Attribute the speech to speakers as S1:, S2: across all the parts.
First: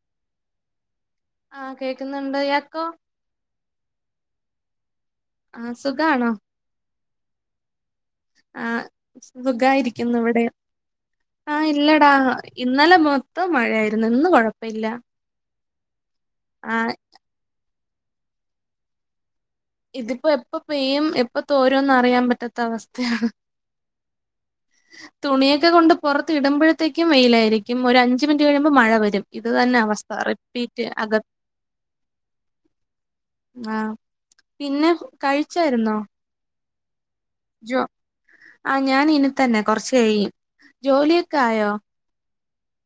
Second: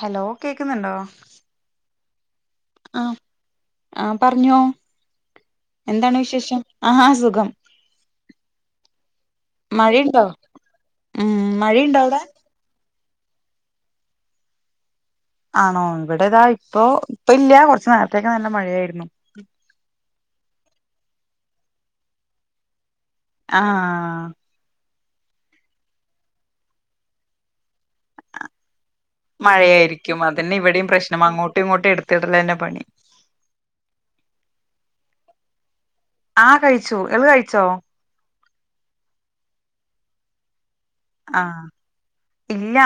S1: Hello കേക്കുന്നുണ്ടോ
S2: ആഹ് കേൾക്കുന്നുണ്ട് ഇയാക്കോ
S1: ആഹ് പറഞ്ഞോ
S2: ആഹ്
S1: എന്താണ്
S2: സുഖാണോ
S1: വിശേഷം ആഹ് സുഖം
S2: ആഹ് സ് സുഖായിരിക്കുന്നു
S1: മഴയുണ്ടോ
S2: ഇവിടെ
S1: ഉം
S2: ആഹ്
S1: മഴയുണ്ടോ
S2: ഇല്ലടാ
S1: അവിടെ
S2: ഇന്നലെ മൊത്തം മഴയായിരുന്നു ഇന്ന് കൊഴപ്പ ഇല്ല
S1: ആണോ ഇവിടെതാ ഇപ്പൊ ഇപ്പ ഇല്ല കുറച്ചു നേരത്തേക്കെ നല്ല മഴയായിരുന്നു
S2: ഇതിപ്പോ എപ്പ പെയ്യും എപ്പ തോരുംന്ന് അറിയാൻ പറ്റാത്ത അവസ്ഥയാണ്
S1: ആഹ്
S2: തുണിയൊക്കെ കൊണ്ട് പുറത്ത് ഇടുമ്പഴത്തേക്കും വെയിലായിരിക്കും ഒരു അഞ്ച് മിനിറ്റ് കഴിയുമ്പം മഴ വരും ഇത് തന്നെ അവസ്ഥ
S1: മഴയായിരിക്കും അതന്നെ
S2: റിപ്പീറ്റ്
S1: ഇവിടെയും
S2: അക
S1: പ്രശ്നം അങ്ങോട്ടും ഇങ്ങോട്ടും എടുത്തിടലന്നെ പണി
S2: ആഹ് പിന്നെ കഴിച്ചായിരുന്നോ
S1: ആഹ് കഴിച്ചു എള് കഴി
S2: ജോ ആഹ് ഞാൻ ഇൻന്നെ തന്നെ കൊറച്ച് കഴിയും ജോലിയൊക്കെ
S1: ആഹ്
S2: ആയോ
S1: ഇല്ല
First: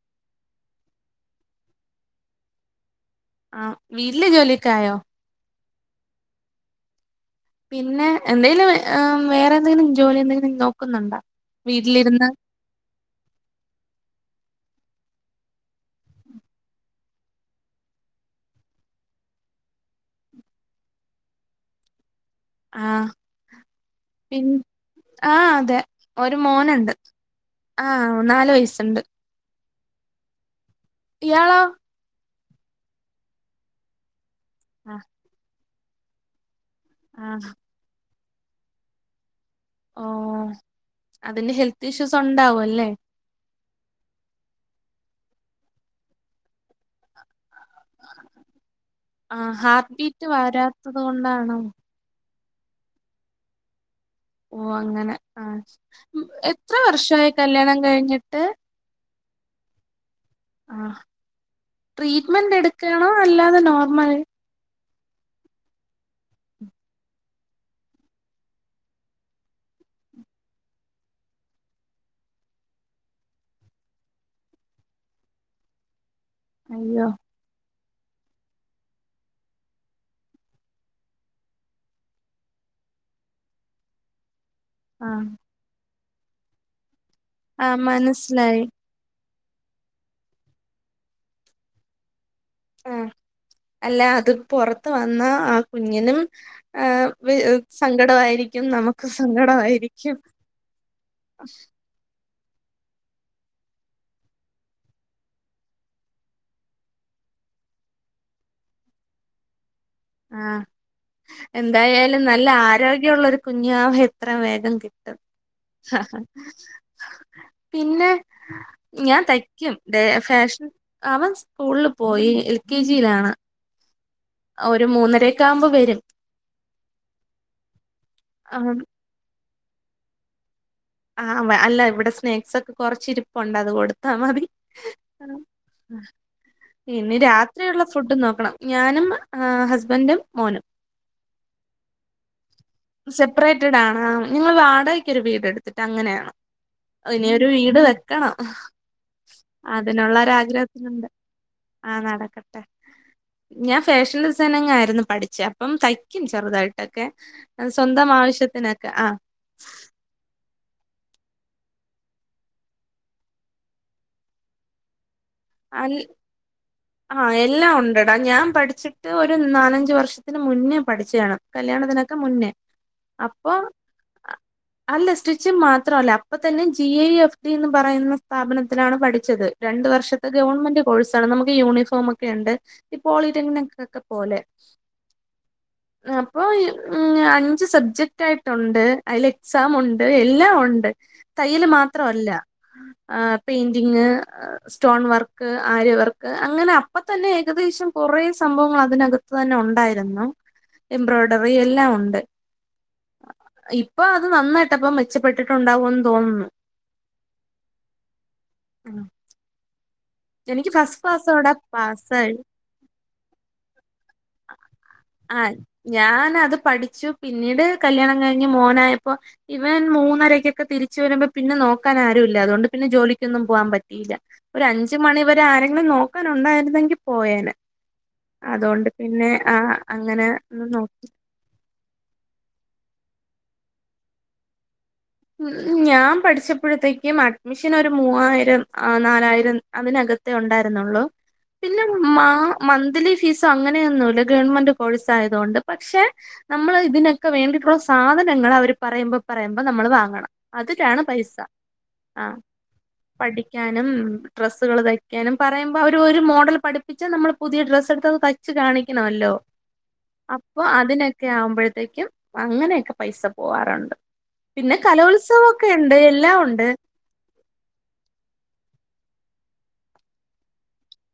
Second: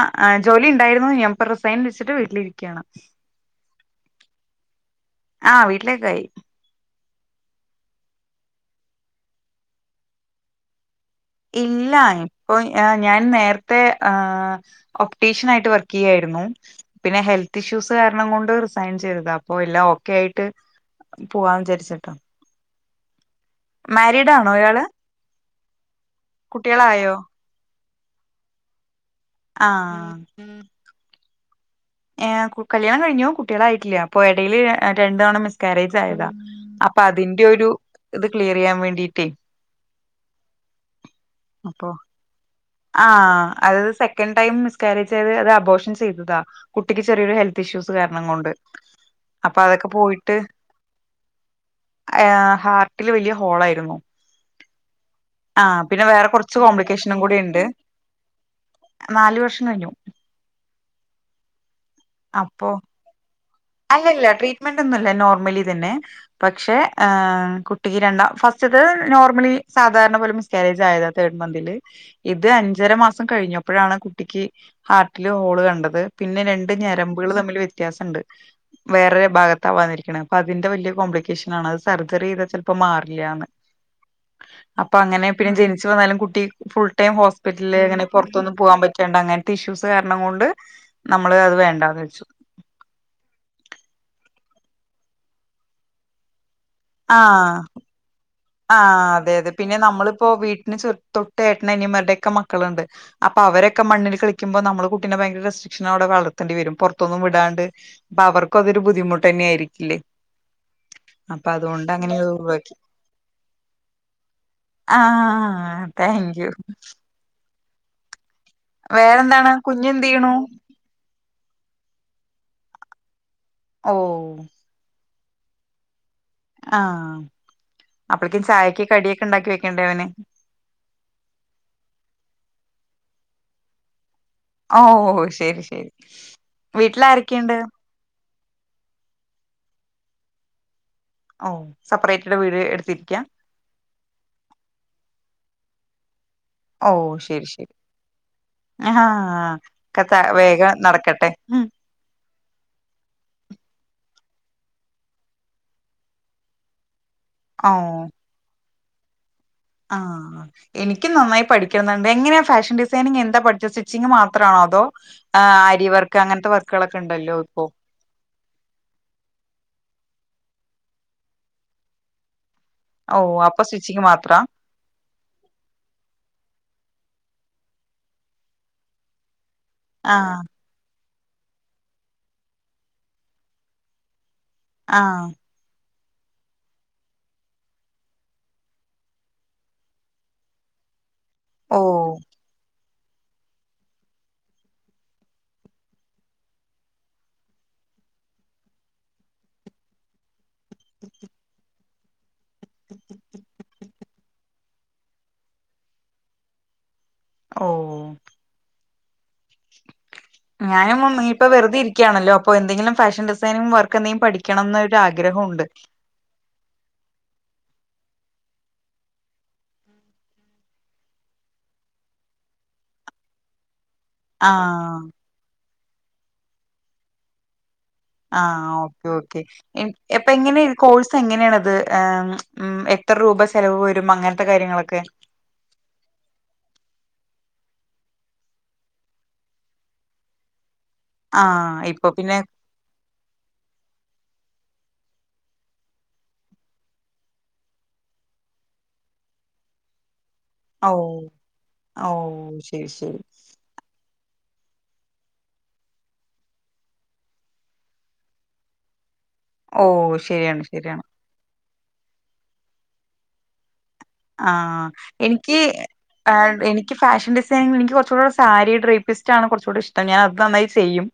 S1: ജോലിയുണ്ടായിരുന്നു ഞാൻ ഇപ്പോ റിസൈൻ വെച്ചിട്ട് വീട്ടിലിരിക്കയാണ്
S2: ആഹ് വീട്ടിലെ ജോലിയൊക്കെ ആയോ
S1: ആഹ് വീട്ടിലേക്കെ ആയി
S2: പിന്നെ എന്തേലും വേ ഏഹ് വേറെ എന്തെങ്കിലും ജോലി എന്തെങ്കിലും നോക്കുന്നുണ്ടോ
S1: ഇല്ല
S2: വീട്ടിലിരുന്ന്
S1: അപ്പൊ ഏഹ് ഞാൻ നേരത്തെ ഒപ്റ്റീഷ്യൻ ആയിട്ട് വർക്ക് ചെയ്യായിരുന്നു പിന്നെ ഹെൽത്ത് ഇഷ്യൂസ് കാരണം കൊണ്ട് റിസൈൻ ചെയ്തതാ അപ്പൊ എല്ലാം ഓക്കെ ആയിട്ട് പോവാന്ന് വിചാരിച്ചിട്ടാ
S2: ആഹ്
S1: മാരീഡ്
S2: പിൻ
S1: ആണോ ഇയാള്
S2: ആഹ് അതെ ഒരു മോനുണ്ട്
S1: കുട്ടികളായോ
S2: ആഹ് മൂന്നാല് വയസ്സുണ്ട്
S1: ആഹ്
S2: ഇയാളോ
S1: ഏഹ് കു കല്യാണം കഴിഞ്ഞു കുട്ടിയേളായിട്ടില്ല അപ്പൊ എടേല്
S2: ആഹ്
S1: രണ്ടു തവണ മിസ്കാരേജ് ആയതാ അപ്പൊ അതിന്റെ
S2: ആഹ്
S1: ഒരു ഇത് ക്ലിയർ ചെയ്യാൻ വേണ്ടിട്ടേ
S2: ഓഹ് അതിന്റെ
S1: അപ്പൊ
S2: ഹെൽത്ത് ഇഷ്യൂസ് ഉണ്ടാവും അല്ലേ
S1: ആഹ് അത് സെക്കൻഡ് ടൈം മിസ് കാര്യേജ് ചെയ്ത് അത് അബോർഷൻ ചെയ്തതാ കുട്ടിക്ക് ചെറിയൊരു ഹെൽ ത്ത് ഇഷ്യൂസ് കാരണം കൊണ്ട്
S2: ആഹ്
S1: അപ്പൊ അതൊക്കെ
S2: ഹാർട്ട് ബീറ്റ്
S1: പോയിട്ട്
S2: വരാത്തത് കൊണ്ടാണോ?
S1: അ [unintelligible] ഹാർട്ടില് വലിയ ഹോളായിരുന്നു
S2: ഓഹ് അങ്ങനെ ആഹ്
S1: ആ പിന്നെ വേറെ കുറച്ച്
S2: എത്ര
S1: കോംപ്ലിക്കേഷനും
S2: വർഷായി
S1: കൂടി ഉണ്ട്
S2: കല്യാണം കഴിഞ്ഞിട്ട്
S1: നാല് വർഷം കഴിഞ്ഞു
S2: ആഹ് ട്രീറ്റ്മെന്റ് എടുക്കാണോ അല്ലാതെ നോ
S1: അല്ല അല്ല ട്രീറ്റ്മെന്റ് ഒന്നൂല്ല നോർമലി തന്നെ പക്ഷെ ഏഹ് കുട്ടിക്ക് രണ്ടാം ഫസ്റ്റ്ത്തത് നോർമലി സാധാരണ പോലെ മിസ് കാര്യേജ് ആയതാ തേർഡ് മന്തില് ഇത് അഞ്ചര മാസം കഴിഞ്ഞപ്പോഴാണ് കുട്ടിക്ക് ഹാർട്ടില് ഹോള് കണ്ടത്. പിന്നെ രണ്ട്
S2: അയ്യോ
S1: ഞരമ്പുകൾ തമ്മില് വ്യത്യാസണ്ട്. വേറൊരു ഭാഗത്താ വന്നിരിക്കണെ അപ്പൊ അതിന്റെ വലിയ കോംപ്ലിക്കേഷൻ ആണ്. അത് സർജറി ചെയ്താ ചിലപ്പോ മാറില്ലന്ന്.
S2: [inaudible]
S1: അപ്പൊ അങ്ങനെ
S2: ആഹ്
S1: പിന്നെ ജനിച്ചു വന്നാലും കുട്ടി ഫുൾ ടൈം
S2: ആഹ്
S1: ഹോസ്പിറ്റലില് അങ്ങനെ പുറത്തൊന്നും
S2: മനസ്സിലായി
S1: പോകാൻ പറ്റില്ല. അങ്ങനത്തെ ഇഷ്യൂസ് കാരണം കൊണ്ട് നമ്മൾ അത് വേണ്ടാന് വെച്ചു.
S2: ആഹ അല്ല അത് പുറത്ത് വന്നാ ആ കുഞ്ഞിനും. ഹ വ്
S1: ആഹ്
S2: സങ്കടായിരിക്കും.
S1: ആഹ് അതെ അതെ പിന്നെ നമ്മളിപ്പോ വീട്ടിന് തൊട്ട്. ഏട്ടന് അനിയന്മാരുടെ യൊക്കെ മക മക്കളുണ്ട് അപ്പോ അവരൊക്കെ മണ്ണിൽ കളിക്കുമ്പോ. നമ്മള് കുട്ടിനെ ഭയങ്കര ര വളർത്തേണ്ടി വരും പുറത്തൊന്നും വിടാണ്ട് അപ്പൊ അവർക്കും അതൊരു ബുദ്ധിമുട്ട് തന്നെ ആയിരിക്കില്ലേ?
S2: ആഹ
S1: അപ്പൊ അതുകൊണ്ട് അങ്ങനെ
S2: എന്തായാലും
S1: അത്
S2: നല്ല
S1: ഒഴിവാക്കി
S2: ആരോഗ്യമുള്ളരു കുഞ്ഞുവാവ എത്രയും വേഗം. കിട്ടും
S1: ആഹ താങ്ക് യു
S2: പിന്നെ ഞാൻ
S1: വേറെന്താണ്
S2: തയ്ക്കും.
S1: കുഞ്ഞെന്ത് ചെയ്യണു
S2: ഫാഷൻ അവൻ സ്കൂളിൽ പോയി എൽ കെ ജി യിലാണ്.
S1: ഓ
S2: ഒരു മൂന്നര ഒക്കെ ആകുമ്പോൾ വരും.
S1: ആഹ അപ്പളേക്കും ചായക്ക് കടിയൊക്കെ ഉണ്ടാക്കി വെക്കണ്ടേ അവന്.
S2: ആ അല്ല ഇവിടെ സ്നാക്സ് ഒക്കെ കുറച്ച് ഇരിപ്പുണ്ട് അത് കൊടുത്താ മതി.
S1: ഓ
S2: ആ.
S1: ഓ ശരി ശരി വീട്ടിൽ
S2: ഇനി
S1: ആരൊക്കെയുണ്ട്.
S2: രാത്രിയുള്ള ഫുഡ് നോക്കണം ഞാനും ഹസ്ബൻഡും മോനും.
S1: ഓ സെപ്പറേറ്റ് വീട് ഇ
S2: സെപ്പറേറ്റഡ് ആണ് ഞങ്ങൾ വാടകക്കൊരു വീടെടുത്തിട്ട് അങ്ങനെയാണ്. ഇനി ഒരു വീട് വെക്കണം.
S1: ആഹ ത ഒക്കെ വേഗം നടക്കട്ടെ
S2: ആഹ നടക്കട്ടെ ഞാൻ ഫാഷൻ ഡിസൈനിങ് ആയിരുന്നു. പഠിച്ചേ അപ്പം തയ്ക്കും ചെറുതായിട്ടൊക്കെ.
S1: ഓ
S2: സ്വന്തം ആവശ്യത്തിനൊക്കെ.
S1: ആഹ് എനിക്കും നന്നായി പഠിക്കണംന്ന്ണ്ട് എങ്ങനെയാ ഫാഷൻ ഡിസൈനിങ്. എന്താ പഠിച്ചേ സ്റ്റിച്ചിങ് മാത്രമാണോ അതോ. ആ് അരി
S2: അൽ
S1: വർക്ക് അങ്ങനത്തെ വർക്കുകളൊക്കെ
S2: ആ
S1: ഉണ്ടല്ലോ.
S2: എല്ലാം ഉണ്ടെടാ ഞാൻ പഠിച്ച് ഒരു നാലഞ്ചു വർഷത്തിന് മുന്നേ പഠിച്ചയാണ് കല്യാണത്തിനൊക്കെ മുന്നേ.
S1: ഔ അപ്പൊ സ്റ്റിച്ചിങ് മാത്ര
S2: അല്ല സ്റ്റിച്ചിങ് മാത്രല്ല അപ്പ തന്നെ ജി ഐ എഫ് ടി എന്ന് പറയുന്ന സ്ഥാപനത്തിലാണ് പഠിച്ചത്. രണ്ടു
S1: ആ
S2: വർഷത്തെ ഗവൺമെന്റ് കോഴസാണ് നമുക്ക് യൂണിഫോം ഒക്കെ ഉണ്ട് ഈ പോളി ടെക്‌നിക്‌ ഒക്കെ പോലെ.
S1: ആഹ്
S2: [inaudible] അപ്പൊ അഞ്ച് സബ്ജക്ട് ആയിട്ടുണ്ട് അതിൽ എക്സാം ഉണ്ട് എല്ലാം ഉണ്ട്. തയ്യൽ
S1: ഓ
S2: മാത്രല്ല ആ പെയിന്റിങ്. സ്റ്റോൺ വർക്ക് ആര്യവർക്ക് അങ്ങനെ അപ്പം തന്നെ ഏകദേശം കുറേ സംഭവങ്ങൾ അതിനകത്ത്... തന്നെ ഉണ്ടായിരുന്നു എംബ്രോയിഡറി എല്ലാം ഉണ്ട്. ഇപ്പൊ അത് നന്നായിട്ടപ്പ മെച്ചപ്പെട്ടിട്ടുണ്ടാാവോന്ന് തോന്നുന്നു.
S1: ഓ..
S2: എനിക്ക് ഫസ്റ്റ്
S1: ഞാനും ഇപ്പൊ
S2: ക്ലാസ്സോടാ
S1: വെറ്തെ
S2: പാസ്സായി
S1: ഇരിക്ക്യാണല്ലോ അപ്പോ എന്തെങ്കിലും ഫാഷൻ ടി സൈനിങ് വർക്ക് എന്തേങ്കിം പഠിക്കണം ന്ന് ഒര്
S2: ആയി.
S1: ആഗ്രഹോണ്ട്.
S2: ഞാനത് പഠിച്ചു പിന്നീട് കല്യാണം കഴിഞ്ഞ് മോനായപ്പോ ഇവൻ മൂന്നരക്ക്യോക്ക തിരിച് വരുമ്പോ പിന്നെ നോക്കാൻ ആരുല്ല അതുകൊണ്ട് പിന്നെ ജോലിക്കൊന്നും പോവാം പറ്റിയില്ല ഒര് അഞ്ച്
S1: ആ
S2: മണിവരെ ആരെങ്കിലും നോക്കാൻ ഉണ്ടായിരുന്നെങ്കി പോയേനേ
S1: ആ ഓക്കെ ഓക്കെ എ എപ്പ ഇങ്ങനെ
S2: നോ
S1: കോഴ്സ് എങ്ങനെണത് ഏ ഉം എത്ര രൂപ ചെലവ് വരും അങ്ങൻത്ത കാര്യങ്ങളൊക്കെ
S2: ഞാൻ പഠിച്ചപ്പോഴത്തേക്കും അഡ്മിഷന് ഒരു മൂവായിരം നാലായിരം അതിനക ത്ത് ഉണ്ടായിരുന്നോള്ളൂ
S1: ആഹ്
S2: പിന്നെ
S1: ഇപ്പൊ
S2: മാ
S1: പിന്നെ
S2: മന്ത്ലി ഫീസോ അങ്ങനെയൊന്നുല്ല ഗവൺമെന്റ് കോഴ്സ് ആയത് കൊണ്ട് പക്ഷെ നമ്മള് ഇതിനക്ക വേണ്ടിയിട്ടുള്ള സാധനങ്ങള് അവര് പറയുമ്പോ പറയുമ്പോ നമ്മള് വാങ്ങണം
S1: ഓ
S2: അത്ക്യാണ് പൈസ
S1: ഓ
S2: ആ
S1: ശരി ശരി
S2: പഠി ക്ക്യാനും ഡ്രസ്സുകള് തയ്ക്യാനും പറയുമ്പോ അവര് ഒര് മോഡൽ പഠിപ്പിച്ച നമ്മള് പുതിയ ഡ്രസ്സ് എട്ത്തത് തയ് ച്ച് കാണിക്കണമല്ലോ
S1: ഓ
S2: അപ്പൊ
S1: ശരിയാണ് ശരിയാണ്
S2: അതിനൊക്കെ ആവുമ്പഴത്തേക്യും അങ്ങനെയൊക്ക പൈസ പോവാറുണ്ട്
S1: ആ
S2: പിന്നെ
S1: ഇൻക്കി
S2: കലോത്സവൊക്കെ ഉണ്ട് എല്ലാം ഉണ്ട്
S1: [unintelligible] എനി ഇക്കി ഫാഷൻ ഡിസൈനിങ് എനിക്ക് കൊർച് കൂടെ സാരി ഡ്രേപ്പിസ്റ്റ് ആവണം കൊർച് കൂടി ഇഷ്ടം ഞാൻ അത് നന്നായി ചെയ്യും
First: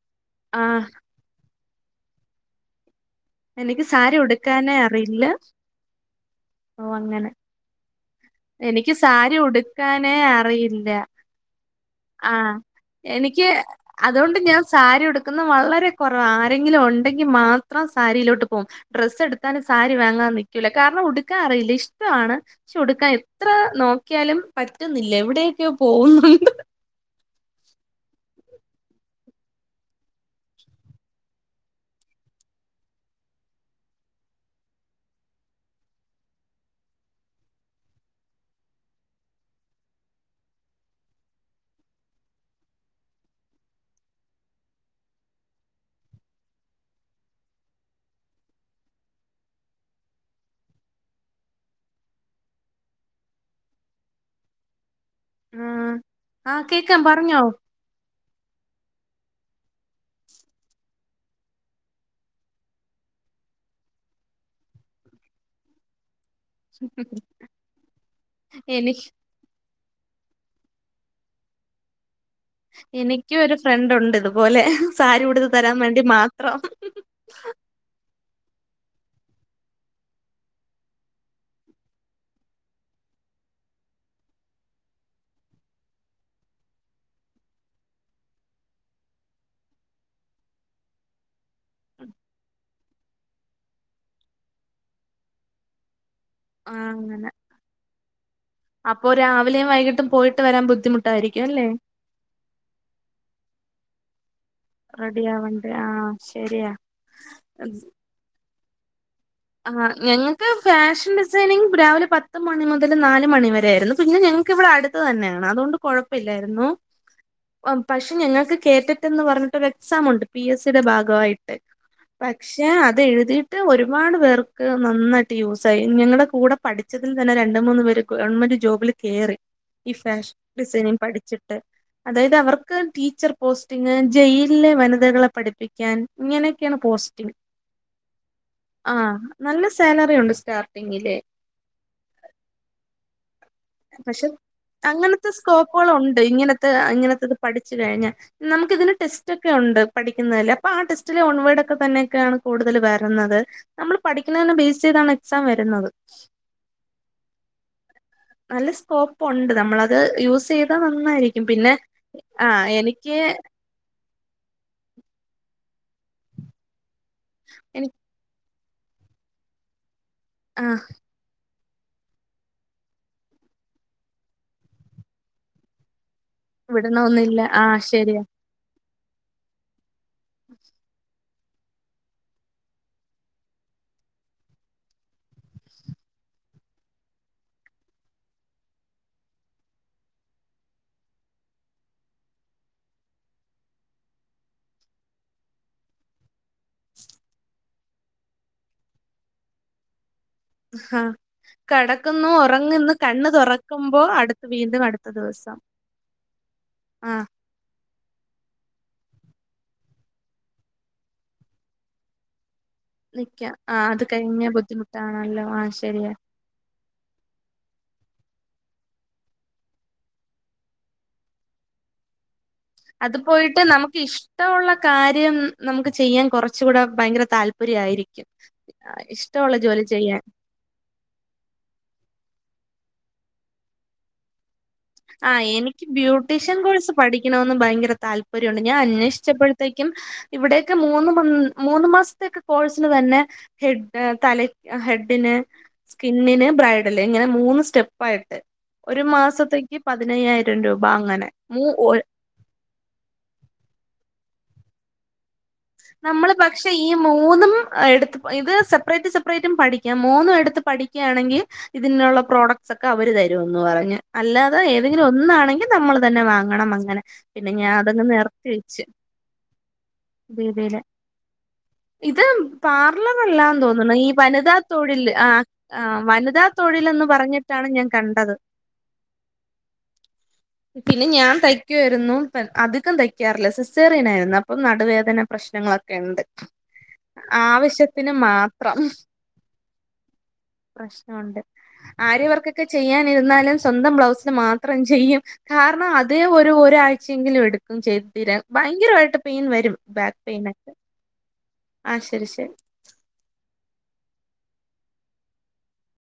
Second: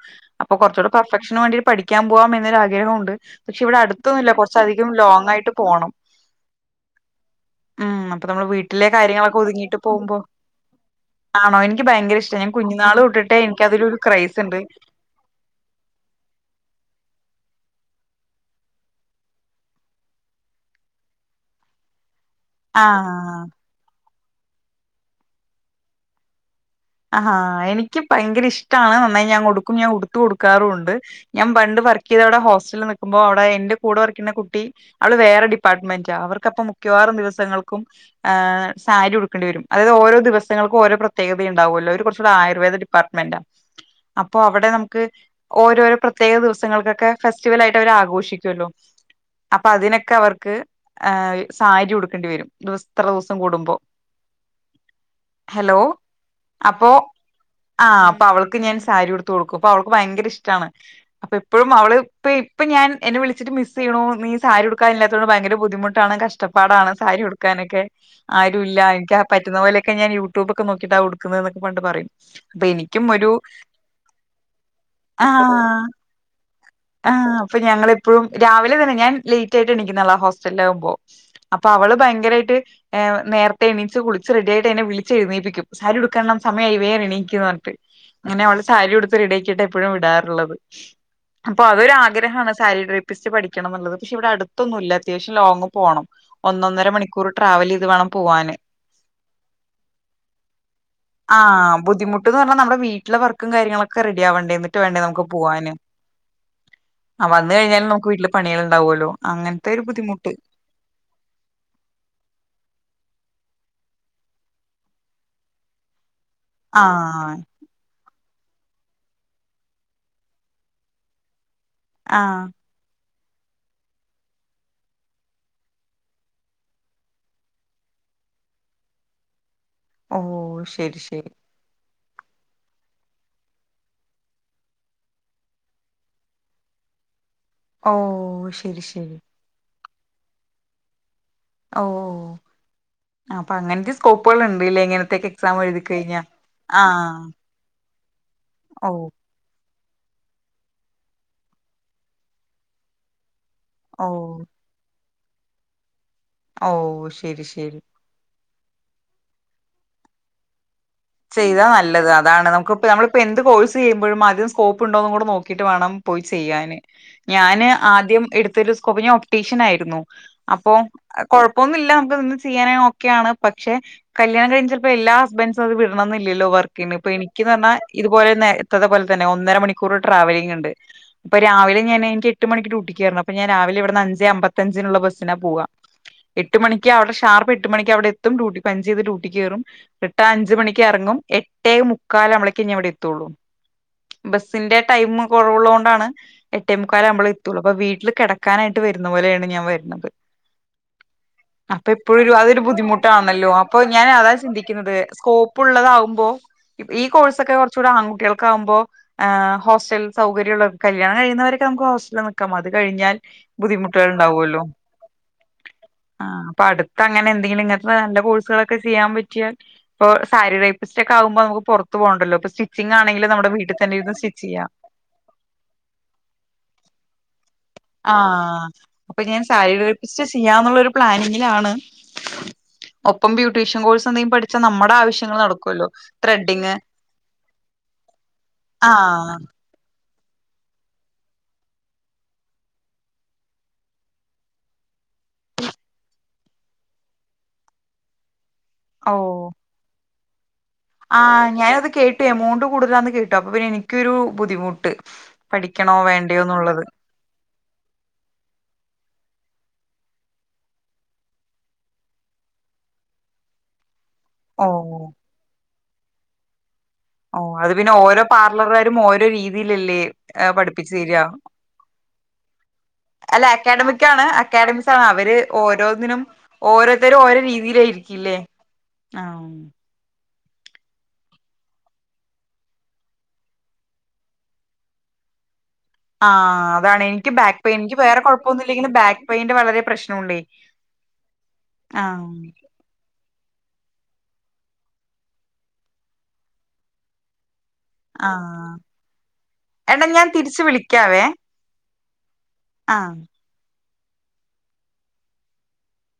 S1: അപ്പൊ
S2: ആ
S1: കൊർച്ചൂ കൂടെ പെർഫെക്ഷന് വേണ്ടി പഠിക്ക്യാം പോവാം എന്നൊരാഗ്രഹം ഉണ്ട് പക്ഷെ ഇവടെ
S2: എനിക്ക് സാരി
S1: അടുത്തൊന്നുല്ല
S2: ഉടുക്കാനേ
S1: കോർച്ചധികം
S2: അറിയില്ല
S1: ലോങ് ആയിട്ട് പോണം
S2: ഓ അങ്ങനെ
S1: ഉം അപ്പൊ നമ്മള് വീട്ടിലെ
S2: എനിക്ക് സാരി
S1: കാര്യങ്ങളൊക്കെ ഒതുങ്ങിയിട്ട്
S2: ഉടുക്കാനേ
S1: പോകുമ്പോ
S2: അറിയില്ല
S1: ആണോ എനിക്ക് ഭയങ്ക
S2: ആ എനിക്ക് അതുകൊണ്ട്
S1: ക്രൈസ് ഇണ്ട്
S2: ഞാൻ സാരി ഉട് കുന്ന വളരെ കോറവ ആരെങ്കിലും ഉണ്ടെങ്കി മാത്രം സാരിയിലോട്ട് പോവും ഡ്രസ്സ് എടുത്താല് സാരി വാങ്ങാൻ നിക്കൂല കാരണം ഉടുക്കാൻ അറിയില്ല ഇഷ്ടമാണ് ഉടുക്കാൻ
S1: ആഹ്
S2: എത്ര നോക്കിയാലും പറ്റുന്നില്ല എവ്ടെയെക്കെയൊ പോവുന്നു
S1: ആ എനിക്ക് ഭയങ്കര ഇഷ്ടാണ് നന്നായി ഞാൻ ഉടുക്കും ഞാൻ ഉടുത്ത് കൊടുക്കാറുണ്ട് ഞാൻ പണ്ട് വർക്ക് ചെയ്ത അവ്ടെ ഹോസ്റ്റൽല് നിക്കുമ്പോ അവ്ടെ എന്റെ കൂടെ വർക്ക് ചെയ്യുന്ന കുട്ടി അവള് വേറെ ഡിപ്പാർട്ട്മെന്റ അവർക്കപ്പം മിക്യവാറും ദിവസങ്ങൾക്കും ആ സാരി ഉട്ക്കണ്ടി വരും അതായത് ഓരോ ദിവസങ്ങൾക്കും ഓരോ പ്രത്യേകതയ് ഇണ്ടാവോല്ലോ അവര് കൊർച്ചൂടെ ആയുർവേദ ഡിപ്പാർട്ട്മെന്റ അപ്പൊ അവടെ നമുക്ക് ഓരോരോ പ്രത്യേക ദിവസങ്ങൾക്കക്കെ ഫെസ്റ്റിവൽ ആയിട്ട് അവര് ആഘോഷിക്കൊല്ലോ അപ്പ അതിനെക്ക അവർക്ക് ആ സാരി ഉടുക്കേണ്ടി വരും ദെവസ് ഇത്ര ദെവസം കൂടുമ്പോ ഹലോ
S2: ആ കേക്കാം പറഞ്ഞോ
S1: ആ അപ്പ അവൾക്ക് ഞാൻ സാരി ഉട്ത്ത് കൊടുക്കും അപ്പ അവൾക്ക് ഭയങ്കര ഇഷ്ടാണ് അപ്പ എപ്പഴും അവള് ഇപ്പ ഈ ഇപ്പ ഞാൻ എന്നെ വിളിട്ട് മിസ് ചെയ്യ്ണു നീ സാരി ഉടുക്കാൻ ഇല്ലാത്തത് ഭയങ്കര ബുദ്ധിമു ട്ടാണ് കഷ്ട്ട പ്പാടാണ് സാരി ഉട്ക്കാനെക്കെ ആരു ഇല്ല
S2: എനി
S1: എനിക്ക് പറ്റുന്ന പോലെക്കെ ഞാൻ യൂട്യൂബക്ക നോക്കിട്ട ഉട് ക്കുന്നെന്നൊക്കെ പണ്ട് പറഴും
S2: എനിക്കും ഒരു ഫ്രണ്ട് ഉണ്ട് ഇതുപോലെ സാരി ഉടുത്ത് തരാം വേണ്ടി മാത്രം
S1: ആ അപ്പൊ ഞങ്ങള് എപ്പഴും രാവിലെ തന്നെ ഞാൻ ലേറ്റ് ആയിട്ട് എണിക്കുന്ന ആളാ ഹോസ്റ്റൽല ആവുമ്പോ അപ്പ അവള് ഭയങ്കരായിട്ട്. ഏഹ് നേര്ത്തെ എണീച്ച് കുളിച്ച് റെഡിയായിട്ട് എന്നെ വിളിച്ച് എഴുന്നേപ്പിക്കും സാരി ഉട്ക്കണം സമയായി. വേം എണീക്ക്ന്ന് പർട്ട് അങ്ങനെ അവളെ സാരി ഉടുത്ത് റെഡിയാക്കീട്ടെ എപ്പഴും വിടാറുള്ളത് അപ്പൊ അതൊരാഗ്രഹാണ്. സാരി ട്രേപ്പിസ്റ്റ് പഠിക്കണന്നുള്ളത്. പക്ഷെ ഇവിടെ അടുത്തൊന്നുല്യാ അത്യാവശ്യം ലോങ്ങ് പോണം
S2: ആഹ്
S1: ഒന്നൊന്നര മണിക്കൂറ്
S2: അങ്ങനെ
S1: ട്രാവലെയ്ത് വേണം പോവാന്
S2: അപ്പൊ രാവിലേം വൈകിട്ടും പോയിട്ട് വരാൻ ബുദ്ധിമുട്ടായിരിക്കും അല്ലേ
S1: ട്ട് ന്നർഞ്ഞാ നമ്മടെ വീട്ടിലെ വർക്കും കാര്യങ്ങളൊക്കെ റെഡിയാവണ്ടേന്നിട്ട് വേണ്ടേ
S2: റെഡി
S1: നമുക്ക്
S2: ആവണ്ടേ
S1: പോവാന്
S2: ആഹ് ശരിയാ
S1: ആഹ് വന്ന് കഴിഞ്ഞാലും നമുക്ക് വീട്ടില് പണിയള്ണ്ടാവോല്ലൊ
S2: ആഹ് ഞങ്ങക്ക് ഫാഷൻ ഡിസൈനിങ് രാവിലെ പത്ത് മണി മുതല് നാല് മണിവരെയായിരുന്നു. പിന്നെ ഞങ്ങക്ക് വിടെ അടുത്ത് തന്നെയാണ് അതോണ്ട് കൊഴ പ്പില്ലായ്രുന്നു.
S1: ആഹ്
S2: പക്ഷെ ഞങ്ങൾക്ക് കേ റ്റ റ്റ് ന്ന് പർഞ്ഞ്‌ട്ട് ഒരു എക്സാമുണ്ട് പി എസ് സിയുടെ ഭാഗായി ട്ട്
S1: ആഹ്
S2: പക്ഷെ അതെഴുതിയിട്ട് ഒരുപാട് പേർക്ക് നന്നായിട്ട് യൂസായി. ഞങ്ങടെ കൂടെ പഠിച്ചതിൽ തന്നെ രണ്ട് മൂന്ന് പേര് ഗവൺമെന്റ് ജോബില് കേറി. ഈ
S1: ഓ
S2: ഫാഷൻ
S1: ശരി
S2: ഡിസൈനിങ്
S1: ശരി
S2: പഠിച്ചിട്ട് അതായത് അവർക്ക് ടീച്ചർ പോസ്റ്റിങ് ജയിലിലെ വനിതകളെ പഠിപ്പിക്കാൻ ഇങ്ങനെയൊക്കേണ് പോസ്റ്റിങ്ങ്
S1: ഓഹ് ശ
S2: ആഹ് നല്ല സാലറിയുണ്ട് സ്റ്റാർട്ടിങ്ങില്
S1: ഓഹ് ഓഹ്
S2: പക്ഷെ
S1: ഉണ്ട്ല്ലേ ഇങ്ങനത്തെക്കെ
S2: അങ്ങനത്തെ
S1: എക്സാം എഴുതി
S2: സ്കോപ്പുകളുണ്ട്
S1: കഴിഞ്ഞാ
S2: ഇങ്ങനത്തെ
S1: ആഹ്
S2: ഇങ്ങനത്തത് പഠിച്ച് കഴിഞ്ഞാ
S1: ഓ
S2: നമുക്കിതിന്റെ ടെസ് റ്റൊക്കെണ്ട് പഠിക്കുന്നേല് അപ്പൊ ആ ടെസ്റ്റിലെ വൺവേടൊക്കെ തന്നെക്കെയാണ് കൂട്തല് വര്ന്നത് നമ്മള്
S1: ഓ
S2: പഠിക്കുന്നതിനെ ബേസെയ്താണ് എക്സാം വര്ന്നത്.
S1: ഓഹ് ശരി ശരി
S2: നല്ല സ്കോപ്പുണ്ട്. നമ്മളത് യൂസെയ് താ നന്നായി
S1: ചെയ്താ നല്ലത് അതാണ് നമുക്ക് പ്പൊ നമ്മളിപ്പോ എന്ത് കോഴ്സും ചെയ്യുമ്പോഴും ആദ്യം സ്കോപ്പ് ഉണ്ടോന്ന് കൂടെ നോക്കീട്ട് വേണം പോയി ചെയ്യാന് ഞാന്
S2: എനി
S1: ആദ്യം എടു ത്തീലെ സ്കോപ്പ് ഞാന് ഒപ്ടീഷ്യനായിരുന്നു
S2: ആ
S1: അപ്പൊ കൊഴപ്പമൊന്നുല്ല്യ. മ്മക്ക് നിന്ന് ചെയ്യാന് ഒക്കെയാണ്. പക്ഷെ കല്യാണം കഴിഞ്ഞ് ചെൽപ്പ എല്ലാ ഹസ്ബന്റ്സും അത് വി ടണംന്നില്ലല്ലോ വർക്കിന്.
S2: വിടണൊന്നില്ല ആ
S1: പ്പംഎനിക്ക്ന്നർഞ്ഞാ
S2: ശരിയാ
S1: ഇതുപോലെന്നെ [unintelligible] തന്നെ ഒന്നര മണിക്കൂർ ട്രാവലിംഗ്ണ്ട് ഇപ്പൊ രാവിലെ ഞാന് ഇന്ക്ക് എട്ട് മണിക്ക് ഡ്യൂട്ടിക്ക് കേറണം. അപ്പ ഞാന് രാവിലെ വിട്ന്ന് അഞ്ചേ അമ്പത്തഞ്ചിനുള്ള ബസിനാ പോവാ എട്ട് മണിക്ക് ആവിടെ ഷാർപ്പ് എട്ട് മണിക്ക് അവിടെ എത്തും. ഡ്യൂട്ടി പഞ്ചെയ്ത് ഡ്യൂട്ടിക്ക് കേറും ന്നട്ടാ അഞ്ച് മണി ക്കെറങ്ങും എട്ടേ മുക്കാലാമ്പ്ളക്കേ ഞാ ഇവിടെ എത്തൊള്ളൂ ബസ്സിന്റെ ടൈം കൊറവുള്ളൊണ്ടാണ് എട്ടേ മുക്കാലാമ്പളേ എത്തൊളൂ. അപ്പൊ വീട്ടില് കെടക്കാനായിട്ട് വരുന്ന പോലെയാണ് ഞാൻ വര്ണത്
S2: ആ
S1: അപ്പൊ
S2: കടക്കുന്നു
S1: എപ്പഴും അതൊരു
S2: ഉറങ്ങുന്നു കണ്ണ്
S1: ബുദ്ധിമുട്ടാന്നല്ലോ. അപ്പൊ
S2: തുറക്കുമ്പോ
S1: ഞാന് അതാ
S2: അടുത്ത് വീണ്ടും
S1: ചിന്തിക്കുന്നത്
S2: അടുത്ത
S1: സ്കോ
S2: ദിവസം
S1: പ്പുള്ളതാവുമ്പോ ഈ
S2: ആ
S1: കോഴ്സൊക്കെ കൊർ ച്ചൂടെ ആൺകുട്ടികൾക്കാവുമ്പോ ഹോസ്റ്റൽ സൗകര്യള്ളോർക്ക് കല്യാണം കഴിയുന്ന വരെക്കെ നമ്ക്ക് ഹോസ് അത് കഴിഞ്ഞാൽ
S2: നിക്ക ആ അത്
S1: ബുദ്ധിമുട്ടുകൾ
S2: കഴിഞ്ഞ
S1: ണ്ടാവല്ലൊ
S2: ബുദ്ധിമുട്ടാണല്ലോ ആ ശരിയാ
S1: ഇപ്പട്ത്ത് അങ്ങനെ എന്തെങ്കിലും ഇങ്ങൻത്തെ നല്ല കോഴ്സുകളൊക്കെ ചെയ്യാൻ പറ്റിയാല് പ്പൊ സാരി റേപ്പിസ്റ്റൊക്കെ ആവ്മ്പൊ നമുക്ക് പൊർത്ത് പോണ്ടല്ലൊ. പ്പ
S2: അത്
S1: സ്റ്റിച്ചിങ്ങാണെങ്കില് ഞമ്മളെ
S2: പോയിട്ട്
S1: വീട്ട് തന്നെ
S2: നമുക്ക്
S1: ഇര്ന്ന് സ്റ്റിച്ചെയ്യാം.
S2: ഇഷ്ടമുള്ള കാര്യം നമുക്ക് ചെയ്യാൻ കൊറച്ചും കൂടെ ഭയങ്കര താൽ യിരിക്കും ഇഷ്ടമുള്ള ജോലി ചെയ്യാൻ
S1: ഞാനിന്നൊരുപ്ലാനിങ്ങിലാണ് ഒപ്പം ബ്യൂട്ടീഷൻ കോഴ്സ് എന്തെങ്കിലും പഠിച്ചാ നമ്മ
S2: ആഹ് എനിക്ക് ബ്യൂട്ടീഷ്യൻ കോഴ്സ് പഠിക്കണെന്ന് ഭയങ്കര താല്പര്യമണ്ട് ഞാൻ
S1: ആഹ്
S2: അന്വേഷിച്ചപ്പഴ് ത്തേക്കും ഇവിടേക്ക് മൂന്ന് മാസത്തൊക്കെ കോഴ്സിന് തന്നെ ഹെഡ് തല ഹെഡിന് സ്കിന്നിന് ബ്രൈഡല് ഇങ്ങനെ മൂന്ന് സ്റ്റെപ്പായിറ്റ് ഒരു
S1: ഓ
S2: മാസത്തേക്ക് പതിനയ്യായിരം രൂപ അങ്ങനെ
S1: ആഹ്
S2: മൂ
S1: ഞാനത് കേട്ടു എമൗണ്ട് കൂടുതലാന്ന് കേട്ടു അപ്പൊപിന്നെ എനിക്കൊരു ബുദ്ധിമുട്ട്. പഠിക്കണോ
S2: നമ്മള്
S1: വേണ്ടയോ
S2: പക്ഷെ
S1: എന്നുള്ളത്
S2: ഈ മൂന്നും എടുത്ത് ഇത് സെപ്പറേറ്റ് സെപ്പറേറ്റും പഠിക്കാം മൂന്നും എടുത്ത് പഠിക്കുകയാണെങ്കി ഇതിനുള്ള പ്രോഡക്ട്സ് ഒക്കെ അവര് തരുംന്ന് പറഞ്ഞ്. അല്ലാതെ
S1: ഓ
S2: ഏതെങ്കിലും ഒന്നാണെങ്കിൽ നമ്മൾ തന്നെ വാങ്ങണം അങ്ങനെ
S1: ഓഹ് അത്
S2: ഞാൻ
S1: പിന്നെ
S2: അതങ്ങ്
S1: ഓരോ
S2: നിർത്തി വെച്ച്
S1: പാർലർകാരും ഓരോ രീതിയിലല്ലേ ഏഹ്
S2: രീതിയില്
S1: പഠിപ്പിച്ച് തരാ
S2: ഇത്
S1: അല്ല
S2: പാർലറല്ലാന്ന് തോന്നുന്നു ഈ
S1: അക്കാഡമിക്കാണ്
S2: വനിതാ തൊഴിൽ
S1: അക്കാഡമിക്സാണ്
S2: ആ
S1: അവര്
S2: ആ
S1: ഓരോന്നിനും
S2: വനിതാ തൊഴിലെന്ന്
S1: ഓരോരുത്തരും ഓരോ
S2: പറഞ്ഞിട്ടാണ് ഞാൻ കണ്ടത്
S1: രീതിയിലയിരിക്കല്ലേ ആഹ്
S2: [inaudible] പിന്നെ ഞാൻ തയ്ക്കുവായിരുന്നു അധികം തയ്ക്കാറില്ല സിസ്സേറിയനായിരുന്നു അപ്പൊ നടുവേ ദന പ്രശ്നങ്ങളൊക്കെ ഉണ്ട്
S1: ആഹ് അതാണ് എനിക്ക് ബാക്ക് പെയിൻ എനിക്ക്
S2: ആവശ്യത്തിന്
S1: വേറെ
S2: മാത്രം
S1: കൊഴപ്പൊന്നുല്ലെങ്കിലും ബാക്ക് പെയിന്റെ വളരെ പ്രശ്നുണ്ടേ
S2: പ്രശ്നുണ്ട്
S1: ആഹ്
S2: പുതിയ വർക്കൊക്കെ ചെയ്യാനിരുന്നാലും സ്വന്തം ബ്ലൗസിൽ മാത്രം ചെയ്യും കാരണം അതേ ഒര് ഒരാഴ്ചയെങ്കിലും എടു ചെയ്തിരാ
S1: ആഹ്
S2: ഭയങ്കരായിട്ട് പെയിൻ വരും
S1: എടാ
S2: ബാക്ക്
S1: ഞാൻ
S2: പെയിൻ
S1: തിരിച്ച്
S2: ഒക്കെ
S1: വിളിക്കാവേ
S2: ആഹ് ശരി ശരി
S1: ആഹ്